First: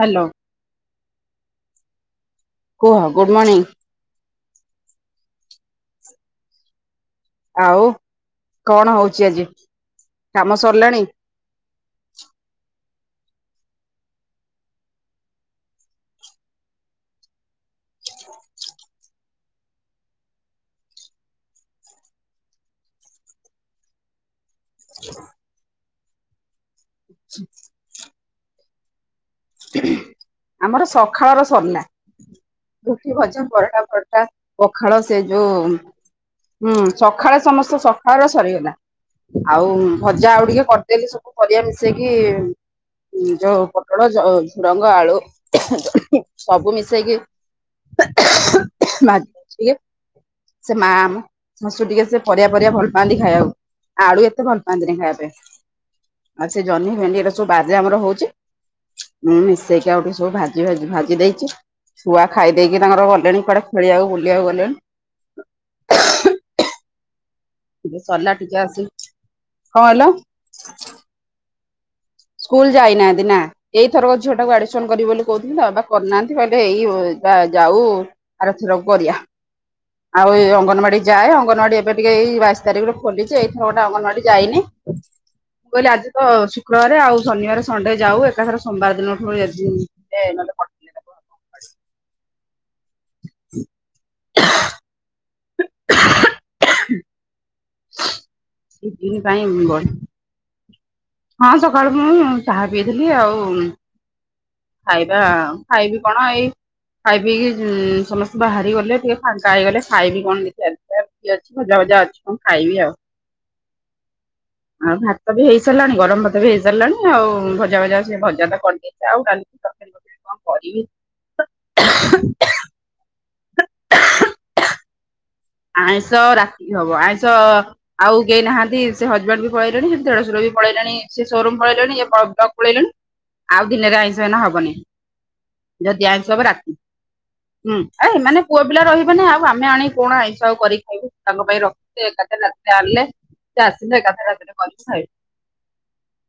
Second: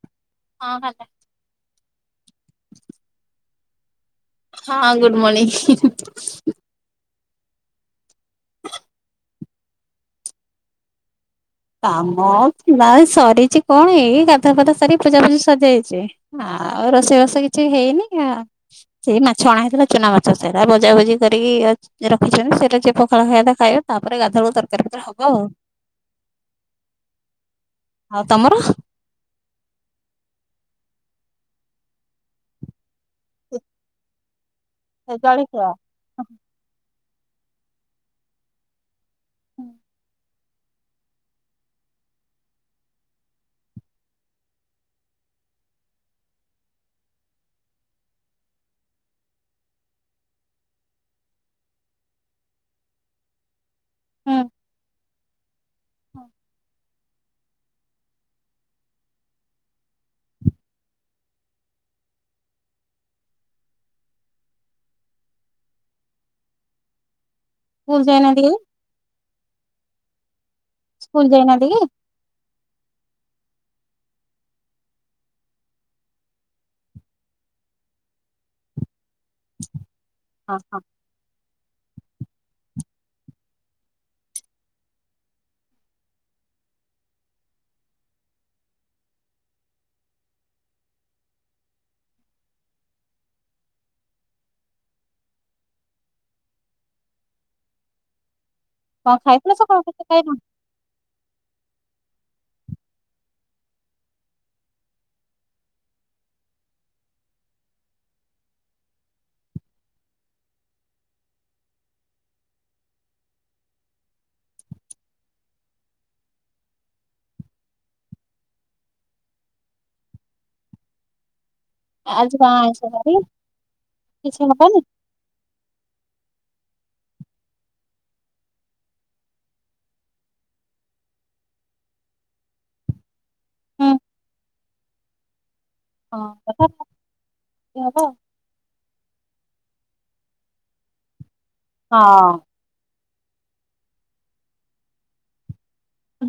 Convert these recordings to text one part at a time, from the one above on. Hello. ହଁ। କୁହ good morning. ହଁ ହଁ ଗୁଡ଼୍ ମର୍ଣ୍ଣି। ଆଉ କଣ ହଉଛି ଆଜି, କାମ ସରିଲାଣି? କାମ ନାଇ ସରିଛି କଣ, ଏଇ ଗାଧାପାଧା ସରି ପୂଜା ପୂଜି ସରିଯାଇଛି। ଆଁ ଆଉ ରୋଷେଇବାସ କିଛି ହେଇନି ଆ। ସେଇ ମାଛ ଅଣା ହେଇଥିଲା ଚୁନା ମାଛ ସେରା ଭଜାଭୁଜି କରିକି ଅ। ରଖିଛି ସେରା ଯିଏ ପଖାଳ ଖାଇବା କଥା ଖାଇବ, ତାପରେ ଗାଧୁଆବେଳୁ ତରକାରୀ ପତର ହବ ଆଉ। ହ [inaudible] ଆଉ ତମର। ଆମର ସକାଳ ର ସରିଲା ରୁଟିି, ଭଜା, ପରଟା ଫରଟା। ପଖାଳ ସେ ଯୋଉ। ଜଳଖିଆ ହୁଁ ସକାଳେ ସମସ୍ତେ ସକାଳ ର ସରିଗଲା, ଆଉ ଭଜା ଆଉ ଟିକେ। ଦେଲି ସବୁ ପରିବା ମିଶେଇକି, ଯୋଉ ପୋଟଳ ଝୁଡ଼ଙ୍ଗ, ଆଳୁ, ଜହ୍ନି ସବୁ ମିଶେଇକି ଭାଜି ଦଉଚି ଟିକେ। ସେ ମା ଆମ, ଶାଶୁ ଟିକେ ସେ ପରିବା ପରିବା ଭଲ ପାଆନ୍ତି ଖାଇବାକୁ। ଆଳୁ ହୁଁ ଏତେ ଭଲ ପାଆନ୍ତିନି ଖାଇବା ପାଇଁ, ଆଉ ସେ ଜହ୍ନି ଭେଣ୍ଡି ଏରା ସବୁ ବାରିରେ ଆମର ହଉଚି। ମୁଁ ମିଶେଇକି ଆଉ ଟିକେ ସବୁ ଭାଜି ଭାଜି ଭାଜି ଦେଇଚି। ଛଆ ଖାଇ ଦେଇକି ତାଙ୍କର ଗଲେଣି କୁଆଡ଼େ ଖେଳିବାକୁ ବୁଲିବାକୁ ଗଲେଣି। ଟିକେ ସ୍କୁଲ ସରିଲା ଯାଇନାହାନ୍ତି କି? ଟିକେ ଆସି, କଣ କହିଲ? ସ୍କୁଲ ଯାଇନାହାନ୍ତି କି? ସ୍କୁଲ ଯାଇ ନାହାନ୍ତି, ନା। ଏଇଥରକ ଝିଅ ଟାକୁ ଆଡମିସନ କରିବି ବୋଲି କହୁଥିଲି, ତା ବାବା କରିନାହାନ୍ତି, କହିଲେ ଏଇ ଯା ଯାଉ ଆର ଥରକୁ କରିଆ, ଆଉ ଏଇ ହଁ ହଁ ଅଙ୍ଗନବାଡି ଯାଏ, ଅଙ୍ଗନୱାଡି ଏବେ ଟିକେ ଏଇ ବାଇଶି ତାରିଖରେ ଖୋଲିଚି, ଏଇଥର ଟା ଅଙ୍ଗନୱାଡି ଯାଇନି। ମୁଁ କହିଲି ଆଜି ତ ଶୁକ୍ରବାର, ଆଉ ଶନିବାର ସଣ୍ଡେ ଯାଉ, ଏକାଥରେ ସୋମବାର ଦିନ ଠୁ ଆଜି [unintelligible] [unintelligible] ଦି କଣ ଦିନ ପାଇଁ ଖାଇଥିଲ ସକାଳୁ, ବଢି କିଛି ଖାଇନ? ହଁ, ସକାଳୁ ମୁଁ ଚାହା ପିଇଥିଲି ଆଉ ଖାଇବା ଖାଇବି କଣ ଏଇ ଖାଇ ପିକି ସମସ୍ତେ ବାହାରି ଗଲେ, ଟିକେ ଫାଙ୍କା ହେଇଗଲେ ଖାଇବି କଣ ଦେଖିଆ ଦିଟା। ରୁଟି ଅଛି, ଭଜା ଭାଜା ଅଛି କଣ ଖାଇବି ଆଉ। [inaudible] ଆଉ ଭାତ ବି ହେଇଚି ସାରିଲାଣି, ଗରମ ଭାତ ବି ହେଇସାରିଲାଣି, ଆଉ ଭଜା ଭଜା ସିଏ ଭଜା ତ କରିଦେଇଚି, ଆଉ ଡାଲି କି ତରକାରି ପ କଣ କରିବି? ଆଜି କଣ ଆଇଁଷ ବାରି, କିଛି ହବନି? ଆଇଁଷ ରାତିକି ହବ, ଆଇଁଷ ଆଉ କେହି ନାହାନ୍ତି, ସେ ହଜବେଣ୍ଡ ବି ପଳେଇଲେଣି, ସେ ଦେଢସୁର ବି ପଳେଇଲେଣି, ସେ ସୋରୁମ ପଳେଇଲେଣି, ଇଏ [unintelligible] ପଳେଇଲେଣି। ଆଉ ହୁଁ ଦିନରେ ଆଇଁଷ ଏନା ହବନେହିଁ। ଯଦି ହଁ ଆଇଁସ ହବ ହଁ ରାତି, ହୁଁ, ଆଉ ଏ ମାନେ ପୁଅ ପିଲା ରହିବେ ନାହି, ଆଉ ଆମେ ଆଣି କଣ ଆଇଁଷ ଆଉ କରି ଖାଇବୁ, ତାଙ୍କ ପାଇଁ ରଖି ଏକାଥରେ ରାତି। ଯାହେଲେ, ସେ ଆସିଲେ ଏକାଥରେ ରାତିରେ କରିକି ଖାଇବୁ।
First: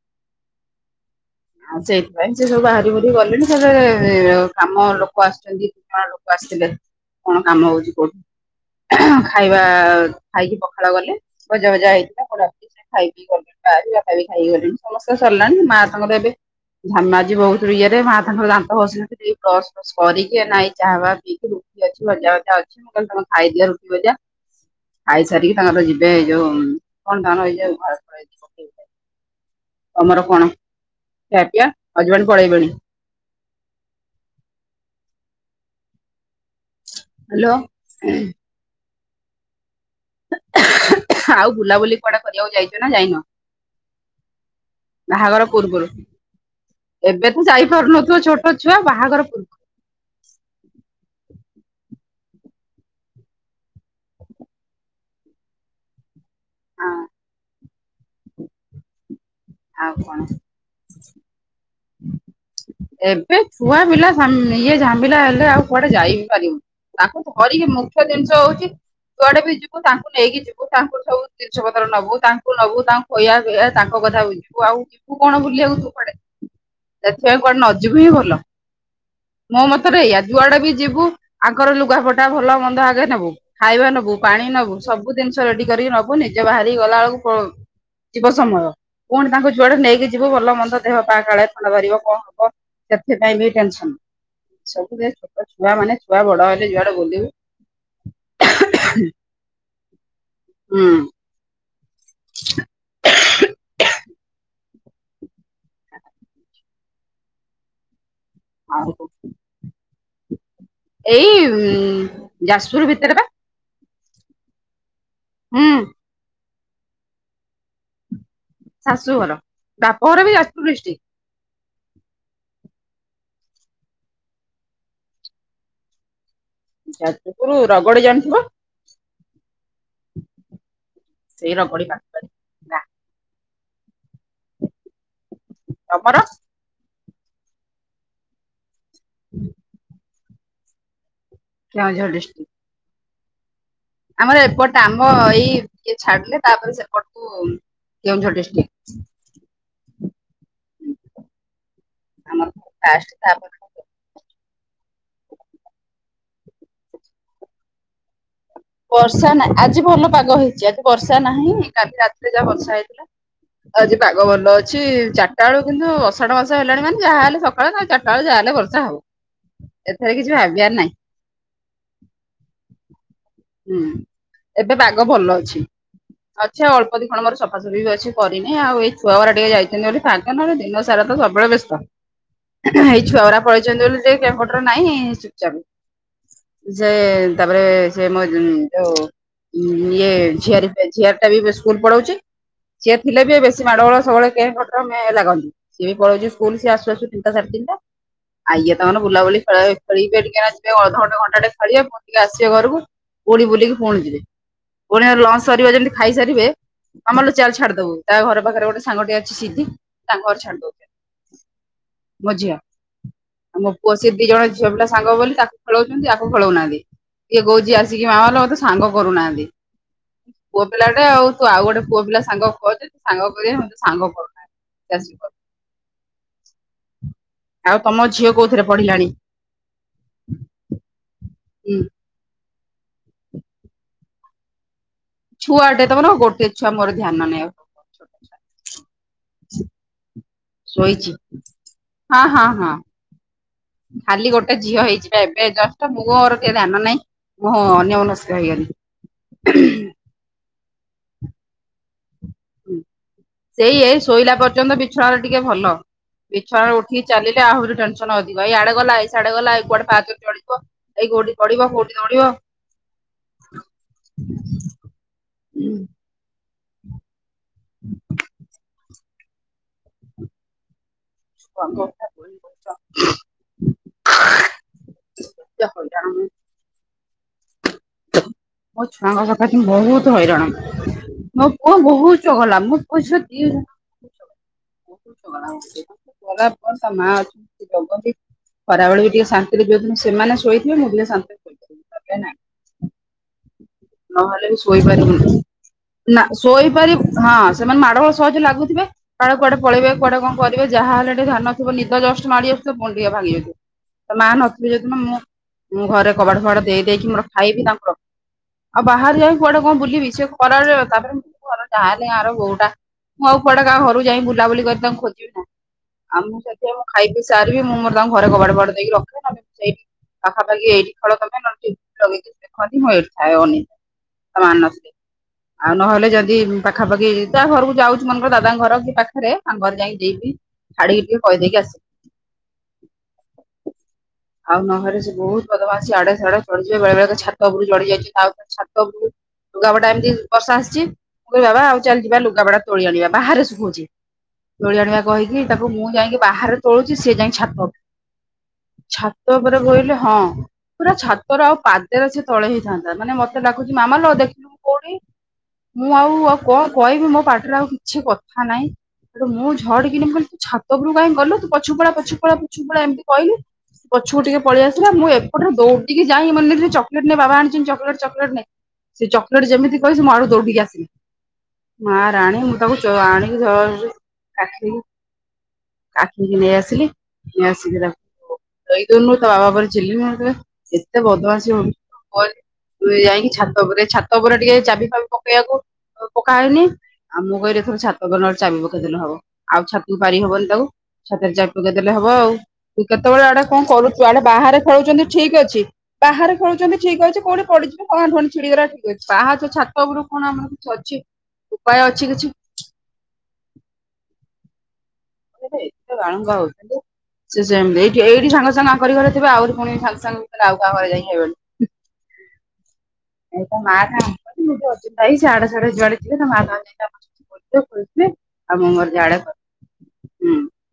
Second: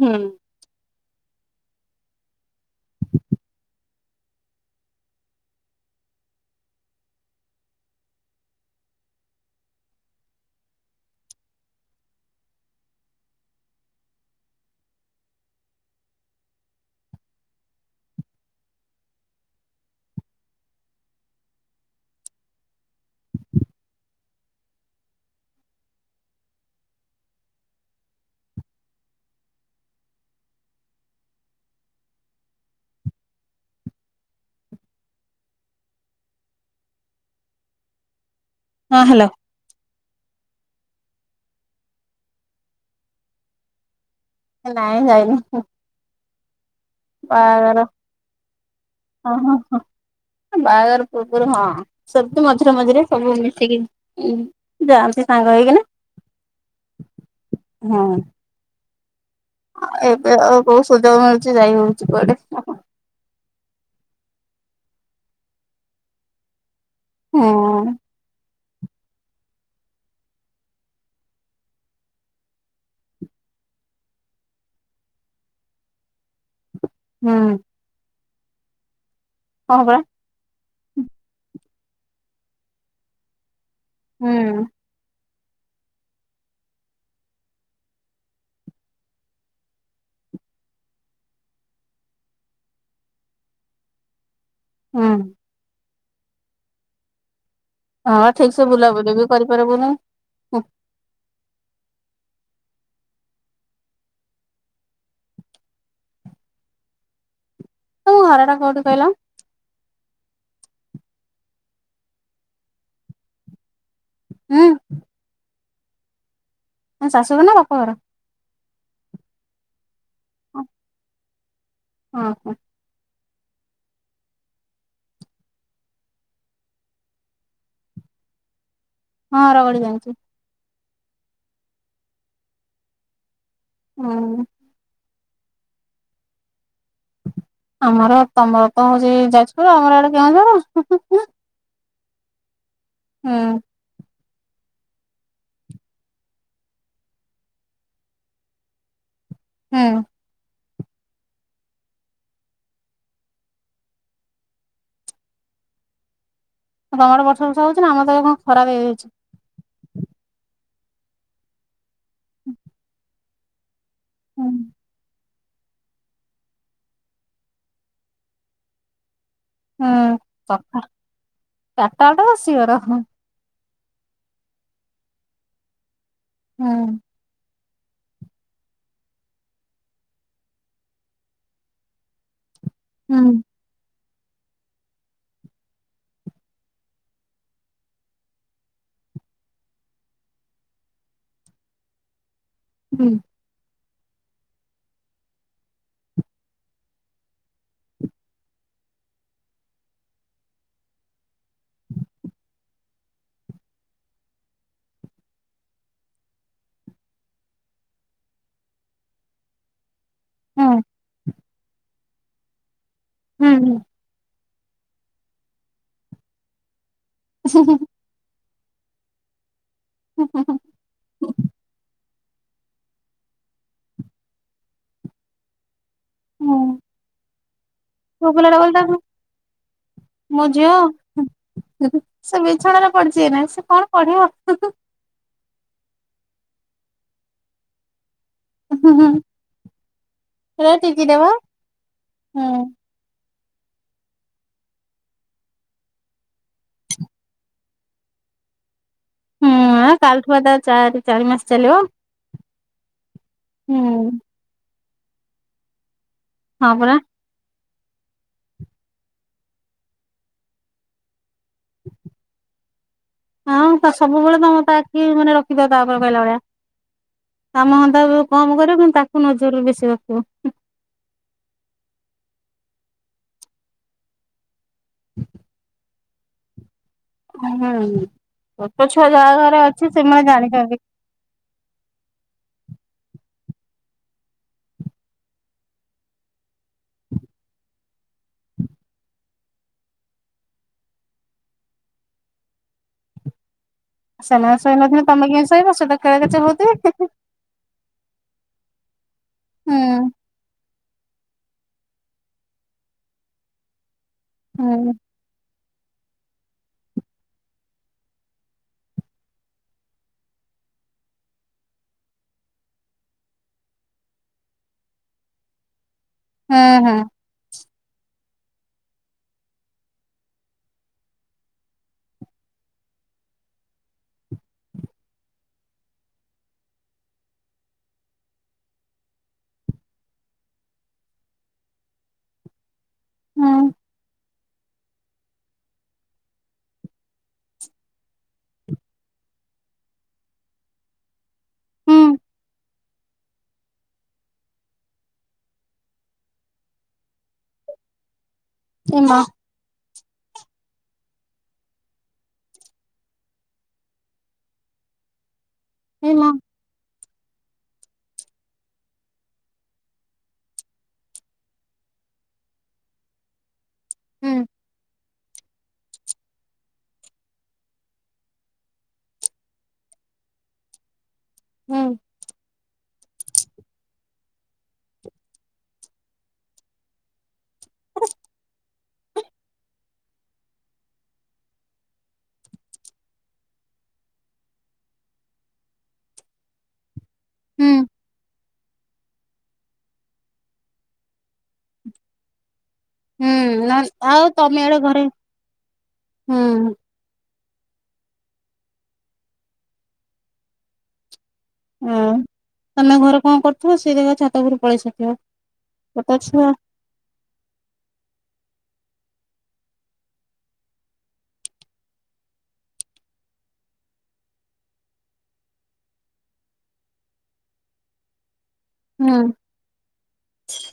ହୁଁ। ଆଉ ସେଇଥିପାଇଁ ସେ ସବୁ ବାହାରି ଭୁରି ଗଲେଣି, ସେବେ କାମ ଲୋକ ଆସୁଚନ୍ତି ହଁ ଲୋକ ଆସିଥିଲେ, କଣ କାମ ହଉଚି କୋଉଠୁ? ଖାଇବା, ଖାଇକି ପଖାଳ ଗଲେ, ଭଜା ଭଜା ହେଇଥିଲା, ପୋଡାପୋଡ଼ି ସେ ଖାଇ ପିଇ ଗଲେଣି, ବା ବାପା ବି ଖାଇ ଗଲେଣି ସମସ୍ତେ ସରିଲାଣି, ମା ତାଙ୍କର ଏବେ ଧାମାଜି ବହୁତ ଇଏରେ, ମା ତାଙ୍କର ଦାନ୍ତ ଘଷୁଚନ୍ତି ଇଏ ବ୍ରସ ସରିକି, ଏଇନା ଏଇ ଇନାଚାହା ଫାହା ପିଇକି ରୁଟି ଅଛି ଭଜା ଭଜା ଅଛି, ମୁଁ କହିଲି ତମେ ଖାଇଦିଅ ରୁଟି ଭଜା। ଖାଇସାରିକି ତାଙ୍କର ଯିବେ ଏଇ ଯୋଉ, କଣ ତାଙ୍କ ଘର ଫର ଯଦି ପକେଇବେ। ତମର କଣ? ଖିଆପିଆ, ହଜବେଣ୍ଟ ପଳେଇବେଣି? ହାଲୋ। ହଁ, ହାଲୋ। ଆଉ ବୁଲାବୁଲି କୁଆଡେ କରିବାକୁ ଯାଇଚ ନା ଯାଇନ? ନାଇଁ ଯାଇନି ବାହାଗର ପର୍ବରୁ। ଏବେ ତ ବାହାଘର ଯାଇପାରୁନଥିବ ଛୋଟ ଛୁଆ ବାହାଘର ହଁ ପୁରୁବରୁ। ହଁ ବାହାଘର ପୂର୍ବରୁ ହଁ। ସେମତି ମଝିରେ ମଝିରେ ସବୁ ମିଶିକି ଯାଆନ୍ତି ସାଙ୍ଗ ହେଇକିନା। ହଁ ହଁ। ଆଉ ଏବେ ଆଉ ବହୁତ ସୁଯୋଗ ମିଳୁଛି ଯାଇ ହଉଛି କୁଆଡେ। ଏବେ ଛୁଆ ପିଲା ଇଏ ଝାମେଲା ହେଲେ ଆଉ କୁଆଡେ ଯାଇ ବି ପାରିବୁ। ତାକୁ ଧରିକି ହୁଁ ମୁଖ୍ୟ ଜିନିଷ ହଉଛି। କୁଆଡେ ବି ଯିବୁ ତାଙ୍କୁ ନେଇକି ଯିବୁ ତାଙ୍କୁର ସବୁ ଜିନିଷ ପତ୍ର ନବୁ ତାଙ୍କୁ ନବୁ ତାଙ୍କୁ କହଆ କ ତାଙ୍କ କଥା ବୁଝିଲ ଆଉ ଯିବୁ କଣ ବୁଲିବାକୁ ତୁ କୁଆଡେ ସେଥିପାଇଁ ହୁଁ। କୁଆଡେ ନ ଯିବୁ ହିଁ ଭଲ। ମୋ ହଁ ପରା ମତରେ ଏଇଆ ଯୁଆଡେ ବି ଯିବୁ ଆଙ୍କର ଲୁଗାପଟା ଭଲ ମନ୍ଦ ଆଗେ ନେବୁ ଖାଇବା ନବୁ। ନବୁ ହୁଁ ପାଣି ନବୁ ସବୁ ଜିନିଷ ରେଡି କରିକି ନବୁ ନିଜେ ବାହାରି ଗଲା ବେଳକୁ ଯିବ ସମୟ। ପୁଣି ତାଙ୍କୁ ଯୁଆଡେ ନେଇକି ଯିବୁ ଭଲ ମନ୍ଦ ଦେହ ପାହା କାଳ ଥଣ୍ଡା ବାହାରିବ କଣ ହବ। ସେଥିପାଇଁ ବି ଟେନସନ। ହୁଁ ସବୁଥି ଛୋଟ ଛୁଆ ମାନେ ଛୁଆ ବଡ ହେଲେ ଯୁଆଡେ ବୁଲିବୁ ହଁ ଠିକ ସେ ବୁଲାବୁଲି ବି କରିପାରିବୁନି। ହୁଁ। [inaudible] ତମ ଘର ଟା? କୋଉଠି କହିଲ ଏଇ ଯାଜପୁର ଭିତରେ ବା। ହୁଁ। ହୁଁ। ଶାଶୁଘ ନା ବାପା ଘର? ଶାଶୁ ଘର ବାପଘର ବି ଯାଜପୁର ଡିଷ୍ଟ୍ରିକ। ଓହୋ। ଯାଜପୁର ରଗଡି ଜାଣିଥିବ? ହଁ ରଗଡ଼ି ଯାଣିଛି। ସେଇ ରଗଡି ପାଖରେ। ହଁ। ତମର? ତମର ତ ହଉଛି ଯାଜପୁର ଆମର ଆଡେ କେଉଁଝର। କଉଁଝର ଡିଷ୍ଟ୍ରିକ୍। ହୁଁ। ଆମର ଏପଟ ଆମ ଏଇ ଇଏ ଛାଡିଲେ ତାପରେ ସେପଟକୁ କେଉଁଝର ଡିସଟ୍ରିକ। ହୁଁ। କାଷ୍ଟ ସ୍ଥାପ ତମର ବର୍ଷ ବର୍ଷ ହଉଛି ଆମ ତ ଏ କଣ ଖରା ହେଇଯାଇଛି। ବର୍ଷା ନାହିଁ ଆଜି ଭଲ ପାଗ ହେଇଛି ଆଜି ବର୍ଷା ନାହିଁ କାଲି ରାତିରେ ଯାହା ବର୍ଷା ହେଇଥିଲା ଆଜି ପାଗ ହୁଁ ଭଲ ଅଛି ଚ ଚାରା ବଳୁନ୍ତୁ ଅଢ ମାର୍ ହେଲାଣିନ ଯାହା ହେଲେ ସକା ତାଉ ଚାରଟା ବେ ଯାହା ହେଲେ ବର୍ଷା ହବ। ଏଥରେ କିଛି ଭାବିବାର ଚାରିଟା ନାଇଁ। [unintelligible] ହୁଁ ଏବେ ବାଘ ଭଲ ଅଛି ଅଛ ହୁଁ ଅଳ୍ପ ଦିଖଣ ମୋର ସବ ହସ ବି ଅଛି କରିନି ଆଉ ଏଇ ଛୁଆଗୁରା ଟିକେ ଯାଇଛନ୍ତି ବୋଲି ଫାଙ୍କା ନହେଲେ ଦିନ ସାରା ତ ସବୁବେଳେ ବ୍ୟସ୍ତ। ହେଇ ଛୁଆ ହୁଁ ଗୁରା ପଳେଇ ଚନ୍ତି ବୋଲି ସେ କେଁ କଟର ନାହିଁ ଚୁପଚାପ ସେ ତାପରେ ସେ ମଇ ହୁଁ ଯୋଉ ଇଏ ଝିଆରୀ ପାଇଁ ଝିଅରୀ ଟା ବି ସ୍କୁଲ ପଳଉଚି। ସିଏ ହୁଁ ଥିଲେ ବି ଏବେ ସେ ମାଡ଼ ଗୋଳ ସବୁବେଳେ କେଁ କଟର ମେଁ ଲାଗନ୍ତି। ସିଏ ବି ପଳଉଚି ସ୍କୁଲ ସେ ଆସୁ ଆସୁ ତିନିଟା ସାଢେ ତିନିଟା। ଆ ଇଏତ ଆମର ବୁଲାବୁଲି ଖେଳ ଖେଳିବେ ଟିକେ ଯିବେ ଅଧଘଣ୍ଟା ଘଣ୍ଟା ଟେ ଖେଳିବେ ପୁଣି ଟିକେ ଆସିବେ ଘରକୁ। ପୁଣି ବୁଲିକି ପୁଣି ଯିବେ ପୁଣି ଲଞ୍ଚ ସରିବ ଯେମିତି ଖାଇସାରିବେ ମାମା ଲୋ ଚାଲେ ଛାଡି ଦବୁ ତା ଘର ପାଖରେ ଗୋଟେ ସାଙ୍ଗଟିଏ ଅଛି ସିଦ୍ଧି। ତାଙ୍କ ଘରେ ଛାଡି ଦବୁ ମୋ ଝିଅ, ମୋ ହୁଁ ପୁଅ ସେ ଦି ଜଣ ଝିଅ ପିଲା ସାଙ୍ଗ ବୋଲି ତାକୁ ଖେଳେଉଚନ୍ତି ଆକୁ ଖେଳଉନାହାନ୍ତି। ଇଏ କୋହୁଚି ଆ [unintelligible] ମା ଲୋ ମୋତେ ସାଙ୍ଗ କରୁନାହାନ୍ତି। ପୋ ପିଲାଟେ ଆଉ ତୁ ଆଉ ଗୋଟେ ପୁଅ ପିଲା ସାଙ୍ଗ ଖୋଜ ସାଙ୍ଗ କରିବା ମୋତେ ସାଙ୍ଗ କରୁନାହାନ୍ତି। [unintelligible] କର। ହୁଁ ଆଉ ତମ ପୁଅ ଝିଅ ପିଲା ଟା କୋଉଥିରେ ବୋଲି ତାକୁ ପଢିଲାଣି ମୋ ଝିଅ ହୁଁ ସେ ବିଛଣାରେ ପଡିଛି ଏଇ ନେ ସେ କଣ ପଢିବ। ଛୁଆଟେ ତମର ଗୋଟେ ଛୁଆ ମୋର ଧ୍ୟାନ ନାଇ ଆଉ ହୁଁ ହୁଁ ହୁଁ ଏଇଟା ଟିକି ଶୋଇଛି ଟା ପା ହଁ ହଁ ହୁଁ। ହଁ ଖାଲି ଗୋଟେ ଝିଅ ହେଇଛି ଏବେ ଜଷ୍ଟ ମୋର ଧ୍ୟାନ ନାହିଁ ମୁଁ ଅନ୍ୟମନସ୍କ ହେଇଗଲି। ହୁଁ କାଲି ଠୁ ବା ଚା ଚାରି ମାସ ଚାଲିବ। ସେଇ ହୁଁ ଏଇ ଶୋଇଲା ପର୍ଯ୍ୟନ୍ତ ବିଛଣାରେ ଟିକେ ଭଲ। ହଁ ବିଛଣାରେ ପରା ଉଠିକି ଚାଲିଲେ ଆହୁରି ଟେନସନ ଅଧିକ ଏଇଆଡେ ଗଲା ସେଆଡେ ଗଲା ଏଇ କୁଆଡେ ପାହାଚରେ ଚଢିଯିବ ଏଇ ଗୋଡି ପଡିବ କୋଉଠି ଦୌଡିବ। ହଁ ସବୁବେଳେ ତମେ ତା ଆଖି ମାନେ ରଖିଥବ ତାଉପରେ କହିଲା ଭଳିଆ କାମ ଧନ୍ଦା କମ୍ କରିବ କିନ୍ତୁ ତାକୁ ନଜରରେ ବେଶୀ ରଖିବ। [unintelligible] କଥା ହଇରାଣ ହୁଁ ମୋ ଛୋଟ ଛୁଆ ଛୁଆଙ୍କ ଜାହା ସକାଶେ ଘରେ ଅଛି ବହୁତ ସେମାନେ ହଇରାଣ ଜାଣିଛନ୍ତି ମୋ ପୁଅ ବହୁତ ଚଗଲା ମୋ ପୁଅଝିଅ ଦି [inaudible] ବରାବର ତା ମା ଅଛନ୍ତି ସେ ଜଗନ୍ତି। ଖରାବେଳେ ବି ଟିକେ ଶାନ୍ତିରେ ଯୋଉଦିନ ସେମାନେ ଶୋଇଥିବେ ମୁଁ ଟିକେ ଶାନ୍ତିରେ ଶୋଇପାରିବି ନହେଲେ ନାଇଁ ନହେଲେ ବି ସେମାନେ ଶୋଇନଥିଲେ ତମେ ଶୋଇପାରିବୁନି କେମିତି ଶୋଇବ ସେ ତ କେଳ ନା କେଚେ ହଉଥିବେ। ଶୋଇପାରିବ ହଁ ସେମାନେ ମାଡ଼ ଗୋଳ ସହଜେ ଲାଗୁଥିବେ କାଳେ କୁଆଡେ ହୁଁ ପଳେଇବେ କୁଆଡେ କଣ କରିବେ ଯାହା ହେଲେ ଟେ ଧ୍ୟାନ ଥିବ ନିଦ ଜଷ୍ଟ ମାଢି ଆସୁଥିବ ପୁଣି ଟିକେ ଭାଙ୍ଗି ଯାଉଥିବ ତ ମା ନଥିବେ ହୁଁ ଯେଉଦିନ ମୁଁ ମୁଁ ଘରେ କବାଟ ଫବାଟ ଦେଇଦେଇକି ମୋର ଖାଇବି ତାକୁ ରଖି ଆଉ ବାହାରିଲେ କୁଆଡେ କଣ ବୁଲିବି ସେ ଖରା ତାପରେ ମୁଁ ଘର ଯାହା ହେଲେ ଗାଁର ବୋହୁଟା। ମୁଁ ଆଉ କୁଆଡେ କାହା ଘରୁକୁ ଯାଇ ବୁଲାବୁଲି କରି ତାଙ୍କୁ ଖୋଜିବି ନା ଆଉ ମୁଁ ହୁଁ ସେଥିପାଇଁ ମୁଁ ହୁଁ ଖାଇକି ସାରିବି ମୁଁ ମୋର ତାଙ୍କୁ ଘରେ କବାଟ ଫବାଟ ଦେଇକି ରଖିବି ନହେଲେ ସେ ପାଖାପାଖି ଏଇଠି ଖେଳ ତମେ ନହେଲେ ଟି ଭି ଲାଗେଇକି ଦେଖନ୍ତି ମୁଁ ଏଇଠି [unintelligible] ଆଉ ନହେଲେ ଯଦି ପାଖାପାଖି କା ଘରକୁ ଯାଉଛି ମନେକର ଦାଦାଙ୍କ ଘର କି ପାଖରେ ତାଙ୍କଘରେ ଯାଇକି ଦେଇକି ଛାଡିକି ଟିକେ କହିଦେଇକି ଆସିବି ହୁଁ ଆଉ ନହେଲେ ସେ ବହୁତ ବଦମାସି ଆଡେ ସଡେ ଚଢଯିବ ବେଳେ ବଳେ ଛାତ ଉପରୁ ଚଢି ଯାଇଛି ଆଉ ଛାତ ଉପରକୁ ଲୁଗାପଟା ଏମିତି ବର୍ଷା ଆସିଛି। ମୁଁ କହିଲି ବାବା ଆଉ ଚାଲ୍ ଯିବା ହୁଁ ଲୁଗାପଟା ତୋଳି ଆଣିବା ବାହାରେ ଶୁଖୁଛି। ତୋଳି ଆଣିବା କହିକି ତାକୁ ମୁଁ ଯାଇକି ବାହାରେ ତୋଳୁଚି ସେ ଯାଇକି ଛାତ ଉପରେ ଏ ମା ଛାତ ଉପରେ କହିଲେ ହଁ। ପୁରା ଛାତର ଆଉ ପାଦରେ ସେ ତଳେ ହେଇଥାନ୍ତା ମାନେ ମତେ ଡାକୁଛି ମାମା ଲୋ ଦେଖିଲୁ ମୁଁ କୋଉଠି ମୁଁ ଏ ମା ଆଉ କଣ କହିବି ମୋ ପାର୍ଟିରେ ଆଉ କିଛି କଥା ନାହିଁ ଏଠୁ ମୁଁ ଝଡଡ଼ିନି କହଲି ତୁ ଛାତ ଉପରୁ କାହିଁ ଗଲୁ ପଛ ପଳା ପଛୁ ପଳା ପଛୁ ପଳା ଏମିତି କହିଲି ହୁଁ ପଛକୁିଟିକେ ପଳେଇ ଆସିଲ ମୁଁ ଏପଟେ ଦଉିକି ଯାଇଁ ମେ ନେଇି ଚକଲେଟ ନାଇଁ ବାବା ଆଣିଛନ୍ତି ଚକଲେଟ ଚକଲେଟ ନେ। ସେ ଚକୋଲେଟ ଯେମିତି କହିଚି ମୁଁ ଆଡୁ ଦୌଡିକି ଆସିଲି ହୁଁ ମା ଟାଣୀ ମୁଁ ତାକୁ ଆଣିକି କାଖେଇଲି। କାଖେଇକି ନେଇ ଆସିଲି ନେଇ ଆସିକି ତାକୁ ସେଇ ଦିନରୁ ତା ବାବା ଉପରେ ଚିଲି ଏତେ ବଦମାସି ହଉଛୁ ତୁଯାଇକି ଛାତ ଉପରେ ଛାତ ଉପରେ ଟିକେ ଚାବି ଫାବି ପକେଇବାକୁ ପକାହଉନି ଆଉ ମୁଁ କହିଲି ଏ ହୁଁ ଥର ଛାତ ଉପରେ ଚାବି ପକେଇ ଦେଲେହବ ଆଉ ଛାତ ପାରି ହବନି ତାକୁ ଛାତରେ ଚାବି ପକେଇ ଦେଲେ ହବ ଆଉ ତୁ କେତେବେଳେ ଅଡେ?? କଣ ହୁଁ ନ କରୁଛୁ ଆଡେ ଆଉ ବାହାରେ ତମେ ଆଡେ ଘରେ ଖେଳୁଛନ୍ତି ଠିକ ଅଛି ବାହାରେ ହୁଁ ଖେଳୁଛନ୍ତି ଠିକ ଅଛି କୋଉଠି ପଡିଯିବେ। କଣ ଆଣ୍ଠୁ ପାଣ୍ଠୁ ଛିଡି ଗଲା ଠିକ ଅଛି ପାହାଚ ଛାତ ଉପରୁ କଣ ଆମର କିଛି ଅଛି? ଉପାୟ ହଁ ଅଛି କିଛି ତମେ ଘରେ କଣ କରୁଥିବ ସେ ଦେଖି ଛାତ ଉପରୁ ପଳେଇ ସାରିଥିବ। ଏଟା ଏତେ ଛୋଟ ବାଳୁଙ୍ଗା ଛୁଆ ହଉଚି। ସେସେମିତି ଏଇଠି ଏଇଠି ସାଙ୍ଗ ସାଙ୍ଗ ଆଙ୍କରି ଘରେ ଥିବ ଆହୁରି ପୁଣି ସାଙ୍ଗ ସାଙ୍ଗେ ଆଉ କାହା ଘରେ ଯାଇ ହେବେଣୀ। ଏଇଁ ମା [unintelligible] ଯୁଆଡେ ଯିବେ [unintelligible] ହୁଁ [unintelligible]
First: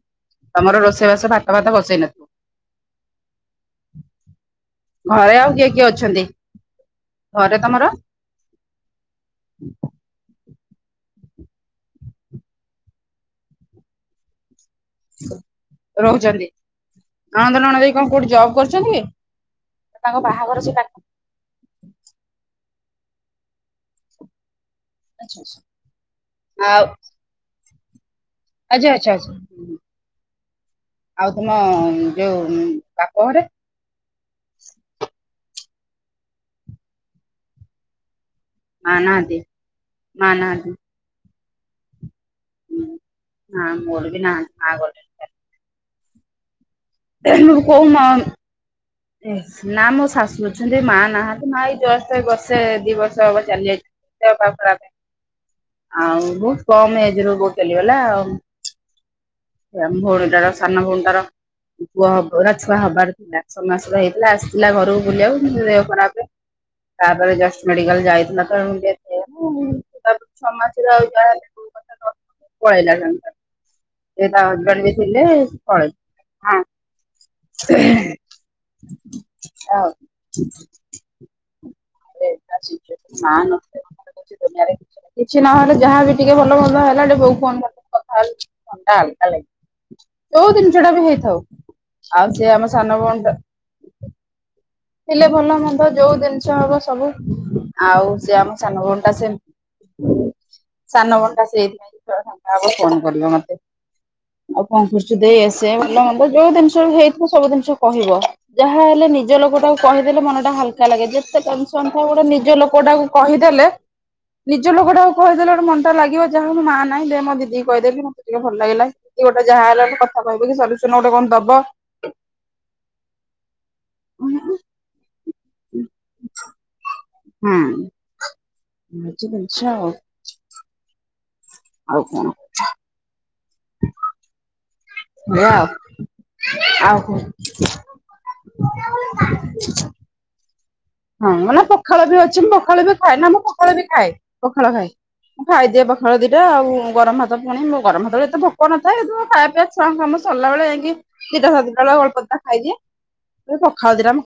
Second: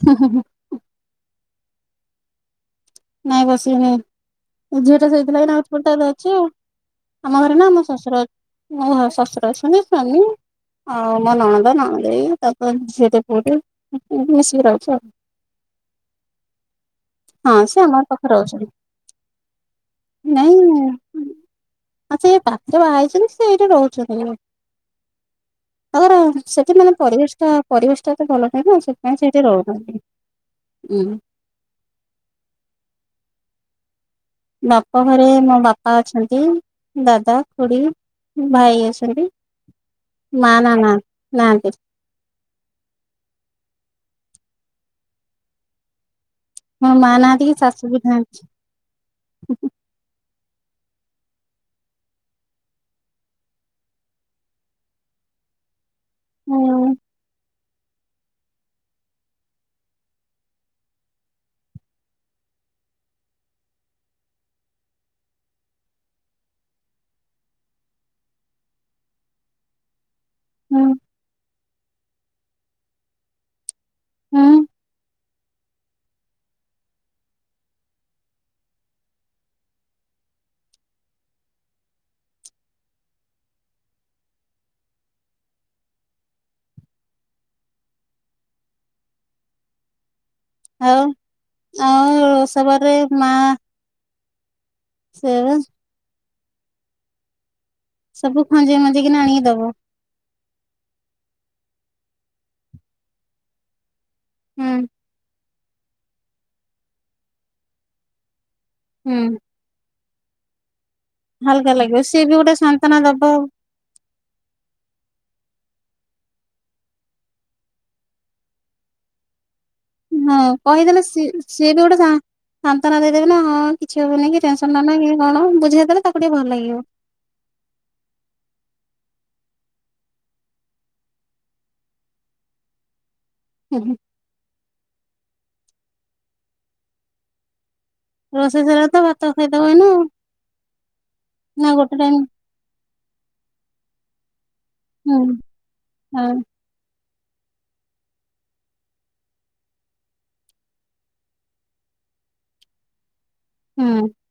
ହୁଁ ହଁ ହୁଁ। ତମର ରୋଷେଇବାସ ଭାତ ଭାତ ବସେଇ ନଥିବ? ନାଇଁ ବସେଇନି ଝିଅ ଟା ଘରେ ଆଉ କିଏ କିଏ ସେଇଥିଲାଉଟା ଅଛନ୍ତି? ଅଛି ଆଉ। ଆମ ଘରେ ନା ଆମ ଶଶୁର ମୋ ଶଶୁର ଅଛନ୍ତି ମୋ ସ୍ୱାମୀ ଆଉ ମୋ ନଣଦ ନଣ ଦେଇ ତାପରେ ଝିଅଟିଏ ପୁଅଟିଏ ସବୁ ମିଶିକି ରହିଛୁ ଆଉ। ରହୁଛନ୍ତି ନଣଦ ହଁ ସେ ନନଦେଇ ଆମ କଣ କୋଉଠି ପାଖରେ ଜବ୍ ରହୁଛନ୍ତି କରୁଛନ୍ତି କି ତାଙ୍କ ବାହାଘର ସେଇ କା। ଆଛା ଏଇ ପାତ ବାହା ହେଇଛନ୍ତି ସେ ଏଇଠି ରହୁଛନ୍ତି? ତାଙ୍କର ସେଠି ଆଉ ମାନେ ପରିବେଶ ଟା ପରିବେଶ ଟା ଏତେ ଭଲ ନାହିଁ ନା ଆଚ୍ଛା ଆଚ୍ଛା ସେଥିପାଇଁ ଆଛା ସେଇଠି ରହୁଛନ୍ତି। ଉଁ ଆଉ ତମ ଯୋଉ ବାପଘରେ? ବାପ ଘରେ ମୋ ବାପା ଅଛନ୍ତି ଦାଦା ଖୁଡି। ଭାଇ ମା ଅଛନ୍ତି ନାହାନ୍ତି ମା ମାଆ ନାହାନ୍ତି। ନା ନା ନା ନାହାନ୍ତି। ହୁଁ ହଁ ମୋର ବି ନାହାନ୍ତି ମା ଗଲେଣି। ମା ନାହାନ୍ତି କିି କୋଉ ଶାଶୁ ବି ମା ନାହାନ୍ତି। [unintelligible] ନା ମୋ ଶାଶୁ ଅଛନ୍ତି ମା ନାହାନ୍ତି ମା ଏଇ ଜଷ୍ଟ୍ ଏଇ ବର୍ଷେ ଦି ବର୍ଷ ହେବ ଚାଲି ଯାଇଛି। [unintelligible] ଆଉ ବହୁତ ହୁଁ କମ ଏଜ ରୁ ବୋଉ ଚାଲିଗଲା ଆଉ। ଆମ ଭଉଣୀଟାର ସାନ ଭଉଣୀ ତାର ପୁଅ ହବ ନା ଛୁଆ ହବାର ଥିଲା ଛଅ ମାସର ହେଇଥିଲା ଆସିଥିଲା ଘରକୁ ବୁଲିବାକୁ ଦେହ ଖରାପ। ତାପରେ ଜଷ୍ଟ ମେଡିକାଲ ଯାଇଥିଲା ତ ଡେଥ ହୁଁ ହେଇଗଲା ଆଉ। [unintelligible] ସେ ତା ହୁଁ ହଜବେଣ୍ଡ ବି ଥିଲେ ପଳେଇଲେ। [unintelligible] [unintelligible] ଦନିଆରେ କିଛି ନହେଲେ ଯାହାବ ବି ଟିକେ ଭଲ ଭଲ ହେଲା ଏ ବୋଉ କୁ ଫୋନ୍ କରିଦେଲୁ କଥା ହେ। ଟା ହାଲକା ଲାଗ ଯୋଉ ଜିନିଷ ଟା ଆଉ ବି ହେଇଥାଉ ଆଉ ସେ ଆମ ରୋଷବାରରେ ସାନ ମା ଭଉ ଲେ ସେ ଭଲ ମନ୍ଦ ଯୋଉ ଜିନିଷ ହବ ସବୁ ଆଉ ସେ ସବୁ ଆମ ଖଞ୍ଜେଇ ସାନ ଭଉଣ ଟା ମଞ୍ଜିକିନା ସେ ଆଣିକି ଦବ ସାନ ଭଉଣୀଟା ସେଇଥିପାଇଁ ଫଙ୍କା ହବ ଫୋନ କରିବ ମତେ। ଆଉ ହୁଁ କଣ ଦେଇ ଇଏ ସିଏ ଭଲ ମନ୍ଦ ଯୋଉ ଜିନିଷ ହେଇଥିବ ସବୁ ଜିନିଷ କହିବ। ଯାହା ହେଲେ ହୁଁ ନିଜ ଲୋକଟାକୁ କହିଦେଲେ ମନ ଟା ହାଲକା ଲାଗେ ଯେ ଯେତେ ହାଲକା ଟେନସନ ଲାଗିବ ଥାଏ ସିଏ ଗୋଟେ ବି ନିଜ ସାନ୍ତନା ଲୋକଟାକୁ ଦବ କହିଦେଲେ ନିଜ ଲୋକଟାକୁ କହିଦେଲେ ଗୋଟେ ମନଟାକୁ ଲାଗିବ ଯାହା ହୋଉ ମୁଁ ମା ନାହିଁ ଦେ ମୋ ଦିଦି କହିଦେଲି ମତେ ଟିକେ ଭଲ ଲାଗିଲା। ଦିଦି ଗୋଟେ ଯା ହେଲେ ହଁ କହିଦେଲେ ସ ସିଏ ବି ଗୋଟେ ସାନ୍ତନା ଦେଇଦେବେ ନା ହଁ କିଛି ହବନି କି ହୁଁ ଟେନ୍ ନା ନା କଣ ବୁଝେଇ ଦେଲେ ତାକୁ ଟିକେ ଭଲ ଲାଗିବ। ହୁଁ ଏଇ ହଉଚି ଜିନିଷ ଆଉ। ଆଉ କଣ? ହୁଁ ହୁଁ। ଏଇଆ ଆଉ ଆଉ କଣ? ରୋଷେଇ ସଇଲାଣି ତ ଭାତ ଖାଇଦବ ଏଇନା ଆଉ। ହଁ ମ ନା ପଖାଳ ବି ଅଛି ମୁଁ ପଖାଳୁ ବି ଖାଏ ନା ମୁଁ ପଖାଳ ବି ଖାଏ। ପଖାଳ ଖାଏ ହୁଁ ମୁଁ ଖାଇଦିଏ ପଖାଳ ହଁ ଦିଟା ଆଉ ଗରମ ଭାତ ପୁଣି ମ ଗରମଭାତ ବେଳେ ଏତେ ଭୋକ ନ ଥାଏ ଖାଇବାଇ ଛଆ କାମ ସିରିଲା ବଳେ ଯାଇକି ଦିଟା ସାଡେଦିନଟା ବେଳେ ଅଳ୍ପ ଦିଟା ଖାଇଦିଏ ହୁଁ। ପଖାଲ ଦିଟା